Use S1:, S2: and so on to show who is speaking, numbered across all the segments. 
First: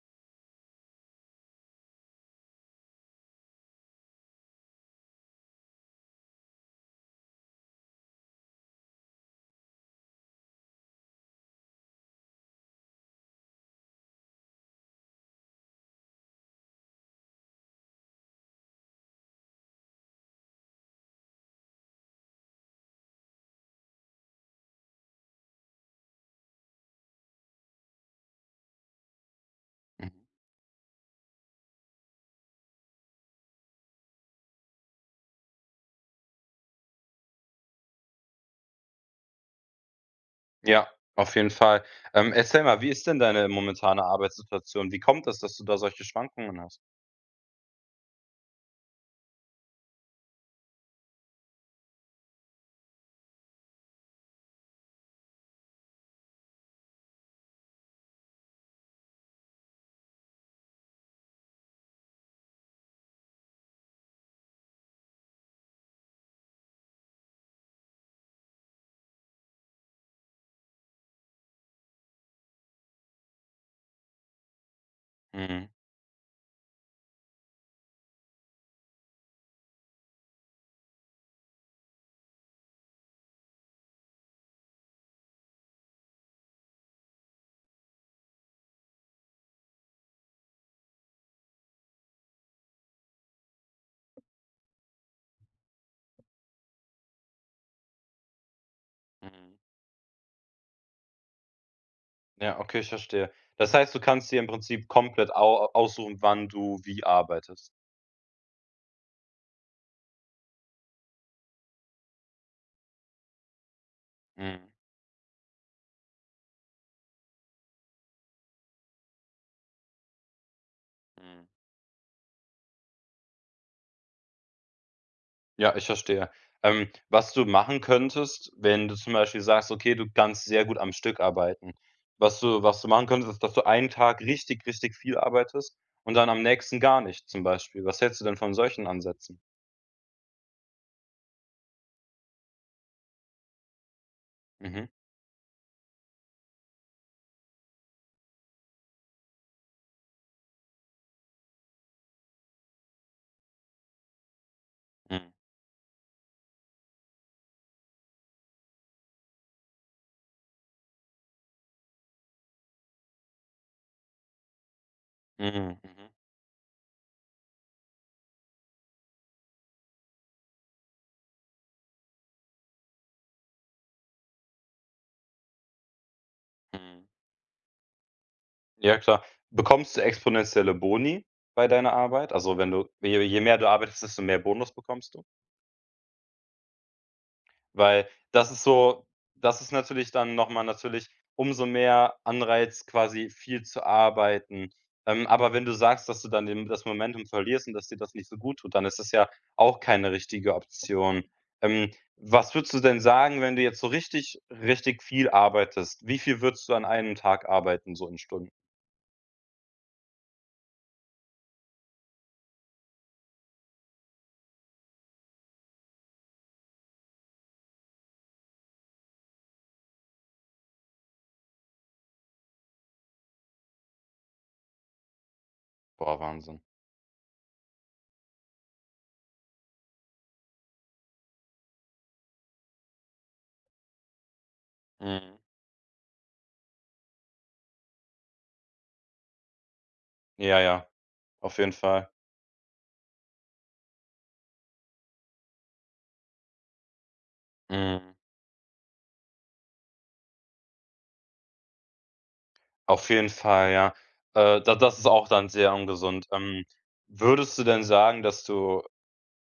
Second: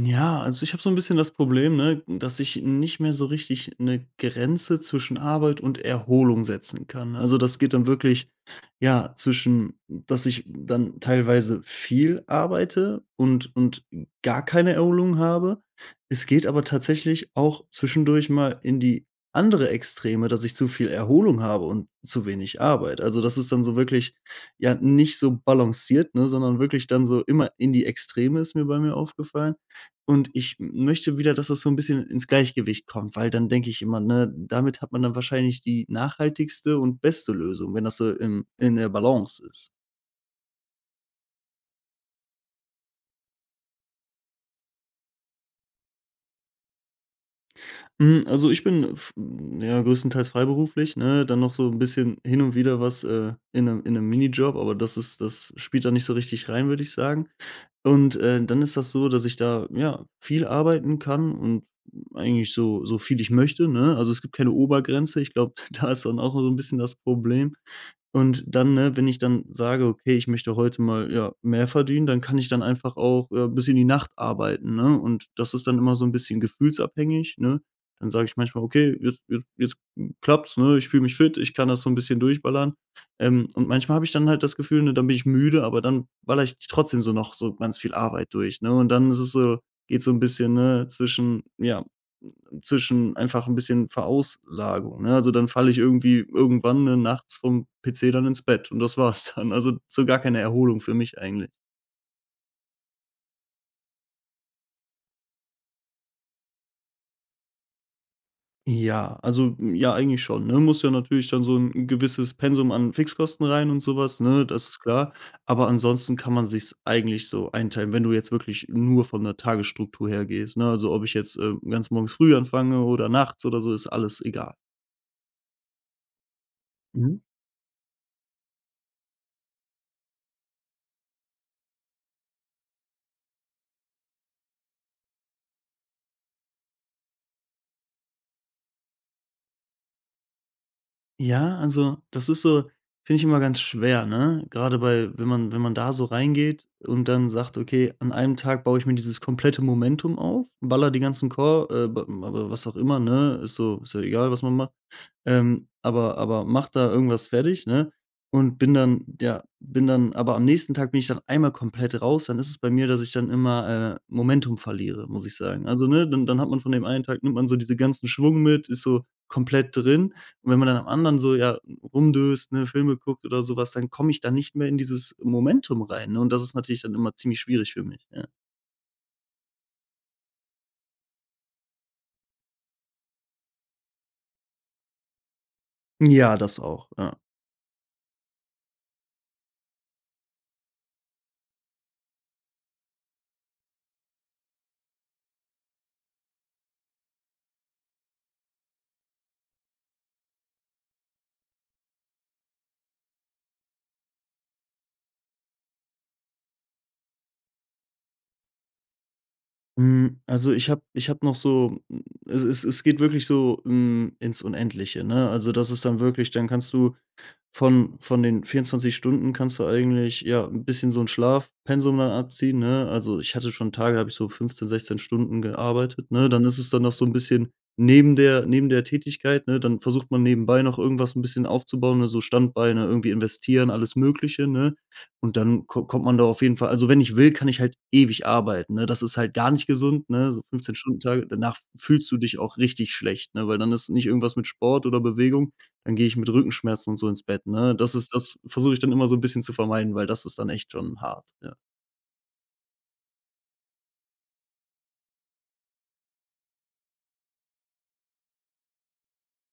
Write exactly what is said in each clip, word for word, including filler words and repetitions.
S1: Ja, also ich habe so ein bisschen das Problem, ne, dass ich nicht mehr so richtig eine Grenze zwischen Arbeit und Erholung setzen kann. Also, das geht dann wirklich, ja, zwischen dass ich dann teilweise viel arbeite und und gar keine Erholung habe. Es geht aber tatsächlich auch zwischendurch mal in die andere Extreme, dass ich zu viel Erholung habe und zu wenig Arbeit. Also, das ist dann so wirklich, ja, nicht so balanciert, ne, sondern wirklich dann so immer in die Extreme ist mir bei mir aufgefallen.
S2: Mhm.
S1: Und ich möchte wieder, dass das so ein bisschen ins Gleichgewicht kommt, weil dann denke ich immer, ne, damit hat man dann wahrscheinlich die nachhaltigste und beste Lösung, wenn das so im in der Balance ist.
S2: Ja, auf jeden Fall. Ähm, erzähl mal, wie ist denn deine momentane Arbeitssituation? Wie kommt es, dass du da solche Schwankungen hast?
S1: Hm, also ich bin f ja, größtenteils freiberuflich, ne? Dann noch so ein bisschen hin und wieder was, äh, in einem in einem Minijob, aber das ist das spielt da nicht so richtig rein, würde ich sagen. Und, äh, dann ist das so, dass ich da, ja, viel arbeiten kann und eigentlich so so viel ich möchte, ne? Also, es gibt keine Obergrenze. Ich glaube, da ist dann auch so ein bisschen das Problem. Und dann, ne, wenn ich dann sage: „Okay, ich möchte heute mal, ja, mehr verdienen“, dann kann ich dann einfach auch, äh, bis in die Nacht arbeiten, ne? Und das ist
S2: Mhm,
S1: dann immer so ein bisschen gefühlsabhängig, ne? Dann sage ich manchmal: „Okay, jetzt jetzt jetzt klappt's, ne? Ich fühle mich fit, ich kann das so ein bisschen durchballern.“ Ähm, und manchmal habe ich dann halt das Gefühl, ne, dann bin ich müde, aber dann ballere ich trotzdem so noch so ganz viel Arbeit durch, ne? Und dann ist es so geht's so 'n bisschen, ne, zwischen ja, zwischen einfach ein bisschen Verauslagung, ne? Also, dann falle ich irgendwie irgendwann, ne, nachts vorm P C dann ins Bett und das war's dann.
S2: mhm.
S1: Also, so gar keine Erholung für mich eigentlich.
S2: Ja, okay, ich verstehe. Das heißt, du kannst dir im Prinzip komplett au aussuchen, wann du wie arbeitest.
S1: Ja, also, hm, ja, eigentlich schon, ne? Muss ja natürlich dann so ein gewisses Pensum an Fixkosten rein und sowas, ne? Das
S2: Mhm,
S1: ist klar. Aber ansonsten kann man sich's eigentlich so einteilen, wenn du jetzt wirklich nur von der Tagesstruktur her gehst, ne? Also, ob ich jetzt,
S2: mhm.
S1: äh, ganz morgens früh anfange oder nachts oder so, ist alles egal.
S2: Ja, ich verstehe. Ähm,
S1: Mhm.
S2: was du machen könntest, wenn du zum Beispiel sagst: „Okay, du kannst sehr gut am Stück arbeiten." Was du was du machen könntest, ist, dass du einen Tag richtig, richtig viel arbeitest und dann am nächsten gar nicht zum Beispiel. Was hältst du denn von solchen Ansätzen?
S1: Ja, also, das ist so, finde ich, immer ganz schwer, ne? Gerade
S2: Mhm,
S1: bei wenn man wenn man da so reingeht und dann sagt: „Okay, an einem Tag baue ich mir dieses komplette Momentum auf, baller die ganzen Core, äh, b aber was auch immer, ne? Ist so ist ja egal, was man macht
S2: mhm.
S1: ähm, aber aber mache da irgendwas fertig, ne? Und bin dann ja, bin dann aber am nächsten Tag bin ich dann einmal komplett raus, dann ist es bei mir, dass ich dann immer, äh, Momentum verliere, muss ich sagen.
S2: Mhm,
S1: Also, ne,
S2: mhm,
S1: dann dann hat man von dem einen Tag, nimmt man so diesen ganzen Schwung mit, ist so komplett drin. Und wenn man dann am anderen so, ja, rumdöst, ne, Filme guckt oder sowas, dann komme ich da nicht mehr in dieses Momentum rein, ne? Und das ist natürlich dann
S2: mhm.
S1: immer ziemlich schwierig für mich, ja.
S2: Ja klar. Bekommst du exponentielle Boni bei deiner Arbeit? Also, wenn du je je mehr du arbeitest, desto mehr Bonus bekommst du?
S1: Ja, das auch, ja.
S2: Weil das ist so das ist natürlich dann noch mal natürlich umso mehr Anreiz, quasi viel zu arbeiten. Ähm, aber wenn du sagst, dass du dann den das Momentum verlierst und dass dir das nicht so gut tut, dann ist das ja auch keine richtige Option. Ähm, Was würdest du denn sagen, wenn du jetzt so richtig, richtig viel arbeitest? Wie viel würdest du an einem Tag arbeiten, so in Stunden?
S1: Hm, also ich habe, ich habe noch so, hm, es es es geht wirklich so, hm, ins Unendliche, ne? Also, das ist dann wirklich, dann kannst du von von den vierundzwanzig Stunden kannst du eigentlich, ja, ein bisschen so 'n Schlafpensum dann abziehen, ne? Also, ich hatte schon Tage, da habe ich so fünfzehn, sechzehn Stunden gearbeitet,
S2: Boah,
S1: ne? Dann ist
S2: Wahnsinn.
S1: es dann noch so ein bisschen neben der neben der Tätigkeit, ne? Dann versucht man nebenbei noch irgendwas ein bisschen aufzubauen, ne, so Standbeine, irgendwie investieren, alles Mögliche, ne? Und
S2: Mhm.
S1: dann ko kommt man da auf jeden Fall, also, wenn ich will, kann ich halt ewig arbeiten, ne? Das ist halt gar nicht gesund, ne? So
S2: Ja,
S1: fünfzehn
S2: ja,
S1: Stunden Tage, danach
S2: auf jeden Fall.
S1: fühlst du dich auch richtig schlecht, ne? Weil dann ist nicht irgendwas mit Sport oder Bewegung, dann gehe ich mit Rückenschmerzen und so ins Bett, ne? Das ist
S2: Mhm.
S1: das versuche ich dann immer so 'n bisschen zu vermeiden, weil das ist dann echt schon hart, ja.
S2: Auf jeden Fall, ja. Äh, da Das ist auch dann sehr ungesund. Ähm, würdest du denn sagen, dass du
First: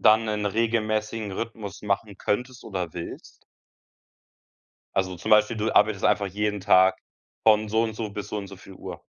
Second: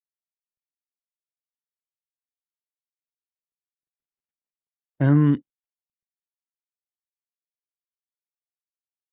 S2: dann einen regelmäßigen Rhythmus machen könntest oder willst? Also, zum
S1: Ähm,
S2: Beispiel, du arbeitest einfach jeden Tag von so und so bis so und so viel Uhr.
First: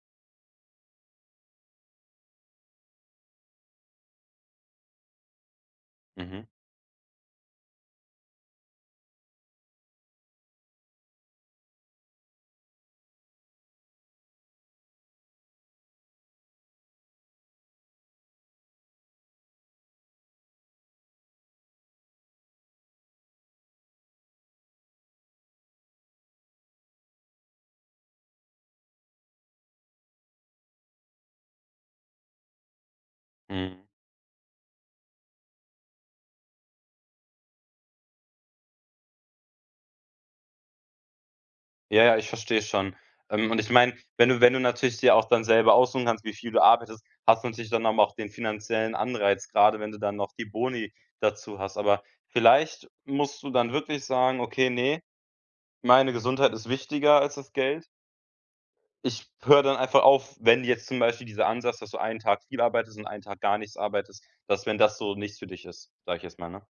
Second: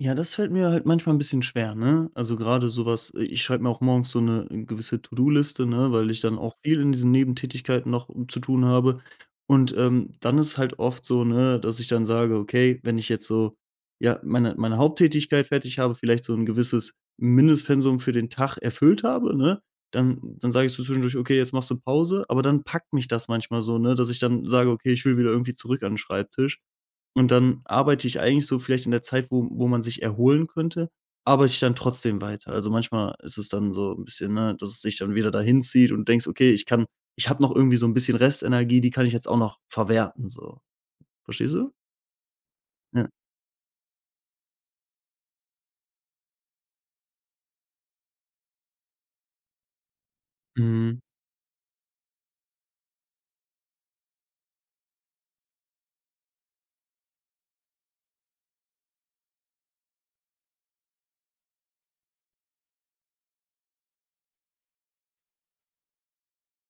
S1: Ja, das fällt mir halt manchmal ein bisschen schwer, ne? Also, gerade sowas. äh, ich schreibe mir auch morgens so eine, äh, gewisse To-do-Liste, ne, weil ich dann
S2: Mhm,
S1: auch viel in diesen Nebentätigkeiten noch, äh, zu tun habe. Und, ähm, dann ist halt oft so, ne, dass ich dann sage: „Okay, wenn ich jetzt so, ja, meine meine Haupttätigkeit fertig habe, vielleicht so ein gewisses Mindestpensum für den Tag erfüllt habe, ne, dann dann sage ich so zwischendurch: „Okay, jetzt machst du Pause.“ Aber dann packt mich das manchmal so, ne, dass ich dann sage: „Okay, ich will wieder irgendwie zurück an den Schreibtisch.“ Und dann arbeite ich eigentlich so vielleicht in der Zeit, wo wo man sich erholen könnte, arbeite ich dann trotzdem weiter. Also, manchmal ist es dann
S2: mhm.
S1: so ein bisschen, ne, dass es sich dann wieder dahin zieht und denkst: „Okay, ich kann ich habe noch irgendwie so ein bisschen Restenergie, die kann ich jetzt auch noch verwerten“, so. Verstehst du?
S2: Ja, ja, ich verstehe schon.
S1: Ja.
S2: Ähm, und ich meine, wenn du wenn du natürlich dir auch dann selber aussuchen kannst, wie viel du arbeitest, hast du natürlich dann aber auch den finanziellen Anreiz, gerade, wenn du dann noch die Boni
S1: Mhm.
S2: dazu hast. Aber vielleicht musst du dann wirklich sagen: „Okay, nee, meine Gesundheit ist wichtiger als das Geld. Ich höre dann einfach auf", wenn jetzt zum Beispiel dieser Ansatz, dass du einen Tag viel arbeitest und einen Tag gar nichts arbeitest, dass wenn das so nichts für dich ist, sage ich jetzt mal, ne?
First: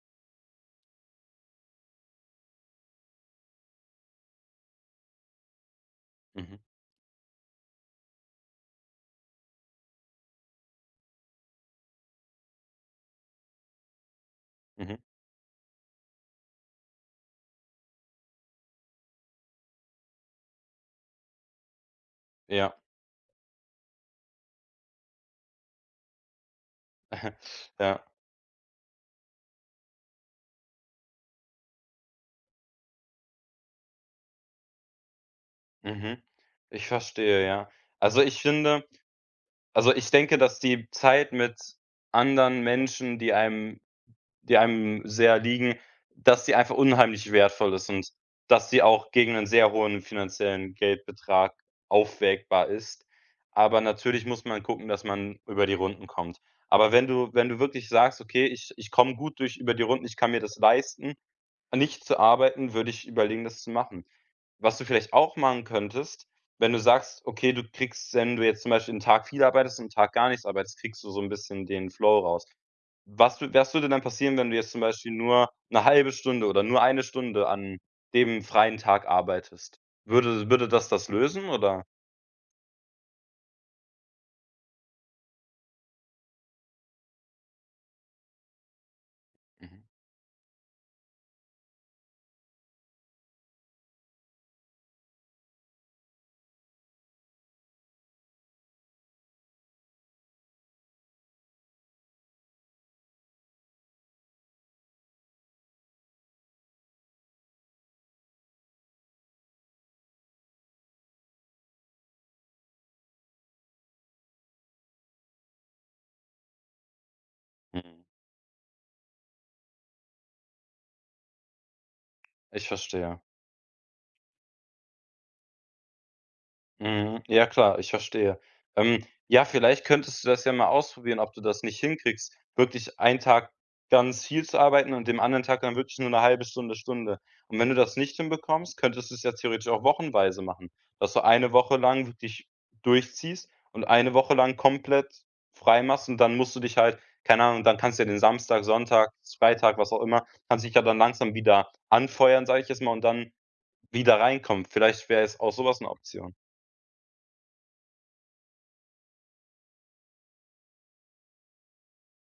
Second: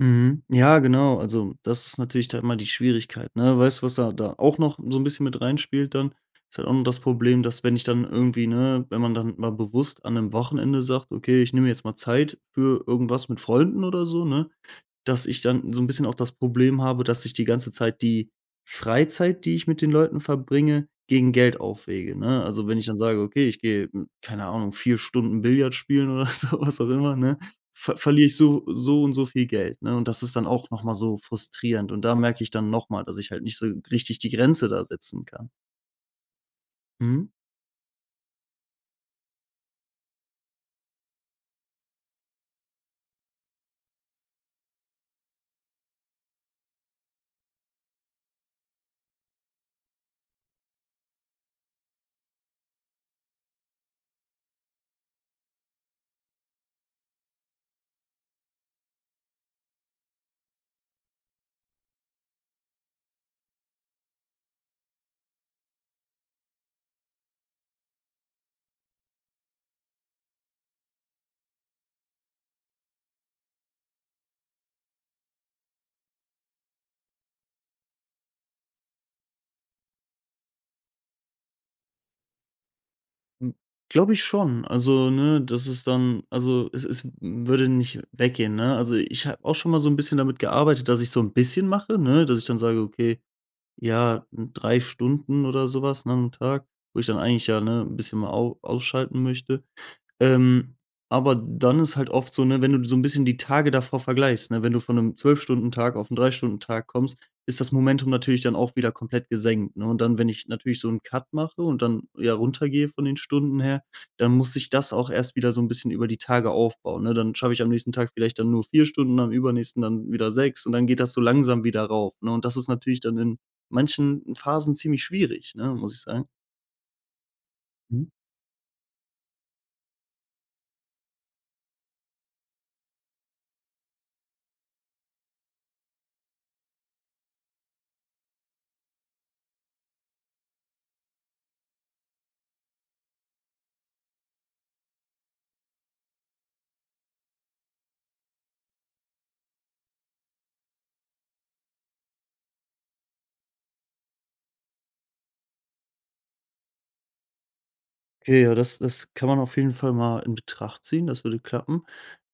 S1: Mhm. Ja, genau. Also, das ist natürlich da immer die Schwierigkeit, ne? Weißt du, was da da auch noch so ein bisschen mit reinspielt dann? Ist
S2: Mhm,
S1: halt auch noch das Problem, dass, wenn ich dann irgendwie, ne, wenn man dann mal bewusst an einem Wochenende sagt: „Okay, ich nehme jetzt mal Zeit für irgendwas mit Freunden“ oder so, ne,
S2: mhm,
S1: dass ich dann so 'n bisschen auch das Problem habe, dass ich die ganze Zeit die Freizeit, die ich mit den Leuten verbringe, gegen Geld aufwiege, ne? Also, wenn
S2: ja.
S1: ich dann sage: „Okay, ich gehe, hm, keine Ahnung, vier Stunden Billard spielen“ oder so, was auch immer, ne, ver
S2: Ja,
S1: verliere ich so so und so viel Geld, ne? Und das ist dann auch noch mal so frustrierend, und da merke ich dann noch mal, dass ich halt nicht so richtig die Grenze da setzen kann.
S2: mhm. Ich
S1: Mhm.
S2: verstehe, ja. Also, ich finde Also, ich denke, dass die Zeit mit anderen Menschen, die einem die einem sehr liegen, dass sie einfach unheimlich wertvoll ist und dass sie auch gegen einen sehr hohen finanziellen Geldbetrag aufwägbar ist. Aber natürlich muss man gucken, dass man über die Runden kommt. Aber wenn du wenn du wirklich sagst: „Okay, ich ich komme gut durch über die Runden, ich kann mir das leisten", nicht zu arbeiten, würde ich überlegen, das zu machen. Was du vielleicht auch machen könntest, wenn du sagst, okay, du kriegst, wenn du jetzt zum Beispiel einen Tag viel arbeitest und 'n Tag gar nichts arbeitest, kriegst du so ein bisschen den Flow raus. Was wü was würde dann passieren, wenn du jetzt zum Beispiel nur eine halbe Stunde oder nur eine Stunde an dem freien Tag arbeitest? Würde würde das das lösen oder?
S1: Hm, glaube ich schon. Also, ne, das ist dann, also, es es würde nicht weggehen, ne? Also, ich habe auch schon mal
S2: Mhm.
S1: so ein bisschen damit gearbeitet, dass ich so ein bisschen mache, ne, dass ich dann sage: „Okay, ja, drei Stunden oder sowas was, ne, am Tag“, wo ich dann eigentlich, ja, ne, ein bisschen mal au ausschalten möchte. Ähm, aber dann ist halt oft so, ne, wenn du so ein bisschen die Tage davor vergleichst, ne, wenn du von einem zwölf-Stunden-Tag auf einen drei Stunden Tag kommst, ist das Momentum natürlich dann auch wieder komplett gesenkt, ne? Und dann, wenn ich natürlich so einen Cut mache und dann, ja, runtergehe von den Stunden her, dann muss sich das auch erst wieder so ein bisschen über die Tage aufbauen, ne? Dann schaffe ich am nächsten
S2: Mhm.
S1: Tag vielleicht dann nur vier Stunden, am übernächsten dann wieder sechs und dann geht das so langsam wieder rauf, ne? Und das ist
S2: Ich
S1: natürlich dann
S2: verstehe.
S1: in manchen Phasen ziemlich schwierig, ne, muss ich sagen.
S2: Mhm. Ja klar, ich verstehe. Ähm, ja, vielleicht könntest du das ja mal ausprobieren, ob du das nicht hinkriegst, wirklich einen Tag ganz viel zu arbeiten und dem anderen Tag dann wirklich nur eine halbe Stunde, Stunde. Und wenn du das nicht hinbekommst, könntest du es ja theoretisch auch wochenweise machen, dass du eine Woche lang wirklich durchziehst und eine Woche lang komplett frei machst und dann musst du dich halt keine Ahnung, dann kannst du ja den Samstag, Sonntag, Freitag, was auch immer kannst dich ja dann langsam wieder anfeuern, sage ich jetzt mal, und dann wieder reinkommen. Vielleicht wäre es auch sowas eine Option.
S1: Okay, ja, das das kann man auf jeden Fall mal in Betracht ziehen, das würde klappen.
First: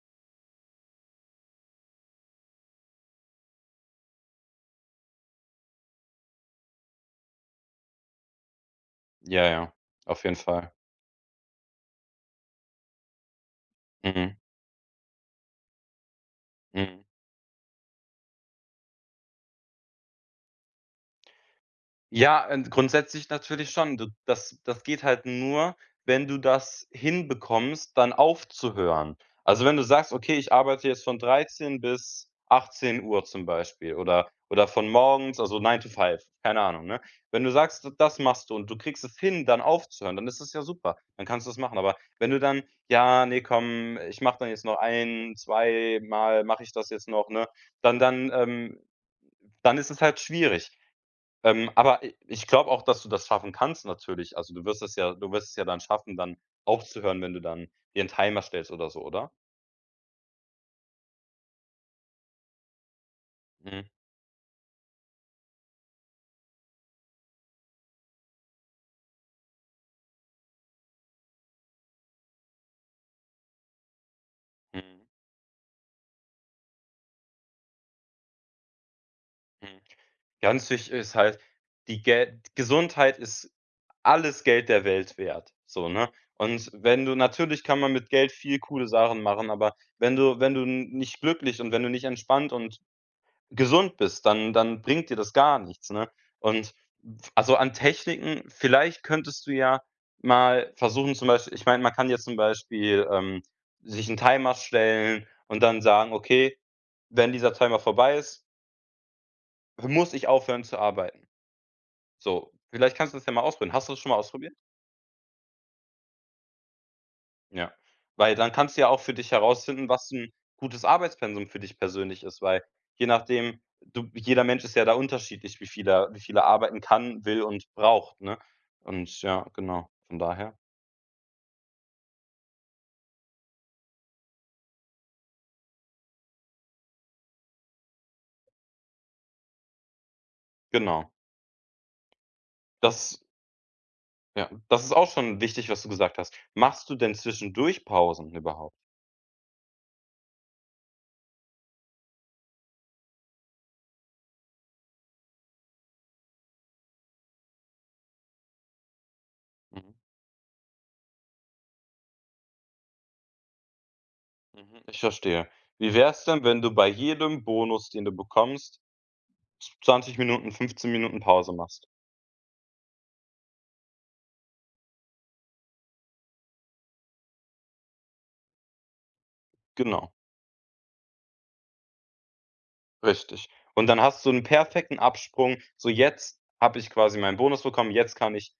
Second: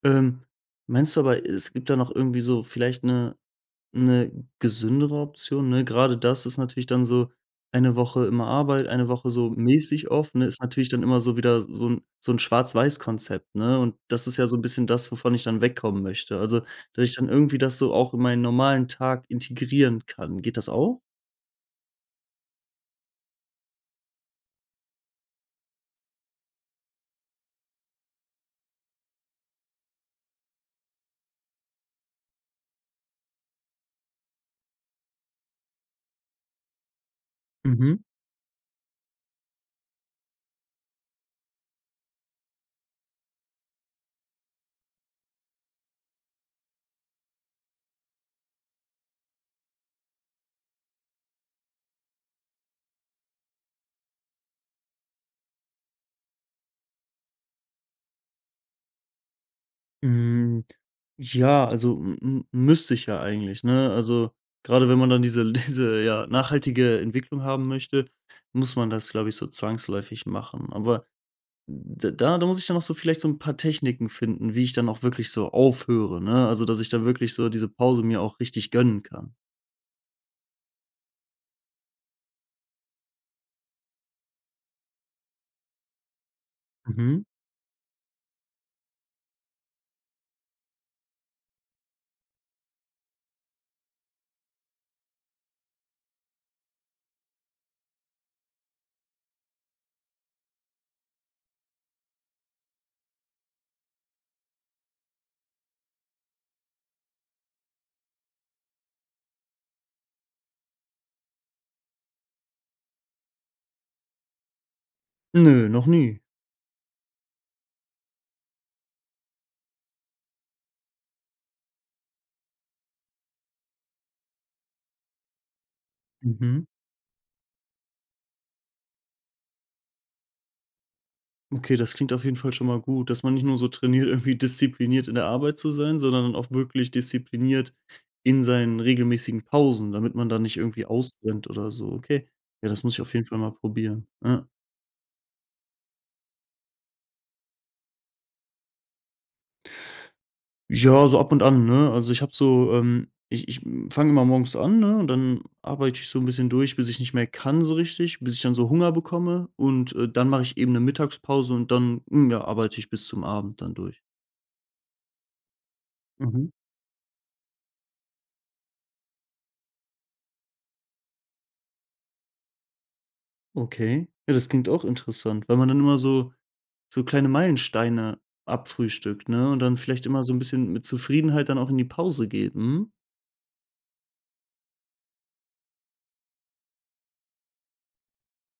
S1: Ähm, meinst du aber, es gibt da noch irgendwie so vielleicht eine, eine gesündere Option, ne? Gerade das ist natürlich dann so, eine Woche immer Arbeit, eine Woche
S2: Ja,
S1: so
S2: ja,
S1: mäßig
S2: auf
S1: off,
S2: jeden
S1: ne, ist
S2: Fall.
S1: natürlich dann immer so wieder so ein, so ein Schwarz-Weiß-Konzept, ne? Und das
S2: Mhm,
S1: ist ja so ein bisschen das, wovon ich dann wegkommen möchte. Also,
S2: mhm.
S1: dass ich dann irgendwie das so auch in meinen normalen Tag integrieren kann. Geht das auch?
S2: Ja, ähm, grundsätzlich natürlich schon. D das das geht halt nur, wenn du das hinbekommst, dann aufzuhören. Also, wenn du sagst: „Okay, ich arbeite jetzt von dreizehn bis achtzehn Uhr zum Beispiel oder oder von morgens, also nine to five, keine Ahnung, ne? Wenn du sagst, d
S1: Mhm.
S2: das machst du und du kriegst es hin, dann aufzuhören, dann ist es ja super, dann kannst du es machen. Aber wenn du dann: „Ja, nee, komm, ich mache dann jetzt noch ein zwei Mal mache ich das jetzt noch", ne? Dann dann, ähm Dann ist es halt schwierig. Ähm, aber i ich glaube auch, dass du das schaffen kannst natürlich. Also, du wirst es ja du wirst es ja dann schaffen, dann aufzuhören, wenn du dann dir 'n Timer stellst oder so, oder?
S1: Hm, ja, also, m m müsste ich ja eigentlich,
S2: Mhm,
S1: ne? Also, gerade wenn man dann diese diese, ja, nachhaltige Entwicklung haben möchte, muss man das, glaube ich, so zwangsläufig machen. Aber d da da muss ich dann auch so vielleicht so ein paar Techniken finden, wie ich dann auch
S2: mhm,
S1: wirklich so aufhöre, ne? Also, dass ich dann wirklich so diese Pause mir auch richtig gönnen kann.
S2: mhm. Ganz wichtig ist halt, die Gel Gesundheit ist alles Geld der Welt wert, so, ne? Und wenn du
S1: Mhm.
S2: natürlich kann man mit Geld viel coole Sachen machen, aber wenn du wenn du n nicht glücklich und wenn du nicht entspannt und gesund bist, dann dann bringt dir das gar nichts, ne? Und also, an Techniken vielleicht könntest du ja mal versuchen zum Beispiel ich meine, man kann jetzt zum Beispiel, ähm, sich einen Timer stellen und dann sagen: „Okay, wenn dieser Timer vorbei ist, muss ich aufhören zu arbeiten." So, vielleicht kannst du das ja mal ausprobieren. Hast du das schon mal ausprobiert?
S1: Nö, noch nie.
S2: Ja, weil dann kannst du ja auch für dich herausfinden, was 'n gutes Arbeitspensum für dich persönlich ist, weil je nachdem du jeder Mensch ist ja da unterschiedlich, wie viel er wie viel er
S1: Mhm.
S2: arbeiten kann, will und braucht, ne? Und ja, genau, von daher
S1: Okay, das klingt auf jeden Fall schon mal gut, dass man nicht nur so trainiert, irgendwie diszipliniert in der Arbeit zu sein, sondern dann auch wirklich diszipliniert in seinen regelmäßigen Pausen, damit man da nicht irgendwie
S2: genau.
S1: ausbrennt oder so. Okay, ja, das muss ich auf
S2: Das
S1: jeden Fall mal probieren. Ja,
S2: Ja, das ist auch schon wichtig, was du gesagt hast. Machst du denn zwischendurch Pausen überhaupt?
S1: ja, so ab und an, ne? Also ich habe so, ähm, ich, ich fange immer morgens an, ne? Und dann arbeite ich so ein bisschen durch, bis ich nicht mehr kann so richtig, bis ich dann so Hunger bekomme
S2: Mhm,
S1: und, äh, dann mache ich eben eine Mittagspause und dann, mm, ja, arbeite ich bis zum Abend dann durch.
S2: mhm, ich verstehe. Wie wär's denn,
S1: Mhm.
S2: wenn du bei jedem Bonus, den du bekommst, z zwanzig Minuten, fünfzehn Minuten Pause machst?
S1: Okay. Ja, das klingt auch interessant, weil man dann immer so so kleine Meilensteine abfrühstückt, ne, und dann vielleicht
S2: Genau.
S1: immer so ein bisschen mit Zufriedenheit dann auch in die Pause geht. Mhm.
S2: Richtig. Und dann hast du so 'n perfekten Absprung. So, jetzt habe ich quasi meinen Bonus bekommen, jetzt kann ich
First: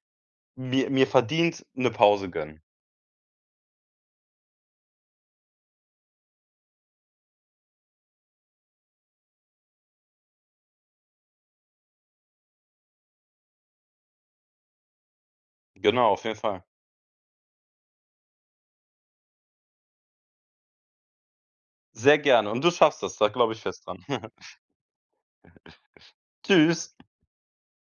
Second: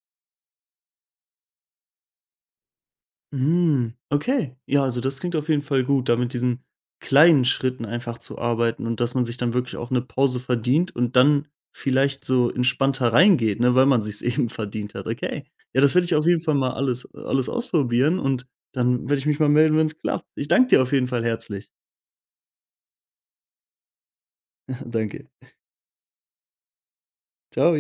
S2: mir mir verdient 'ne Pause gönnen.
S1: Mhm. Okay. Ja, also das klingt auf jeden Fall gut, da mit diesen kleinen Schritten einfach zu arbeiten und dass man sich dann wirklich auch eine Pause verdient und dann vielleicht so entspannter reingeht, ne, weil man sich's eben verdient hat. Okay. Ja, das werde
S2: Genau,
S1: ich
S2: auf
S1: auf
S2: jeden
S1: jeden Fall
S2: Fall.
S1: mal alles alles ausprobieren und dann werde ich mich mal melden, wenn es klappt. Ich danke dir auf jeden Fall herzlich.
S2: Sehr gerne und du schaffst das, da glaube ich fest dran.
S1: Danke.
S2: Tschüss.
S1: Ciao.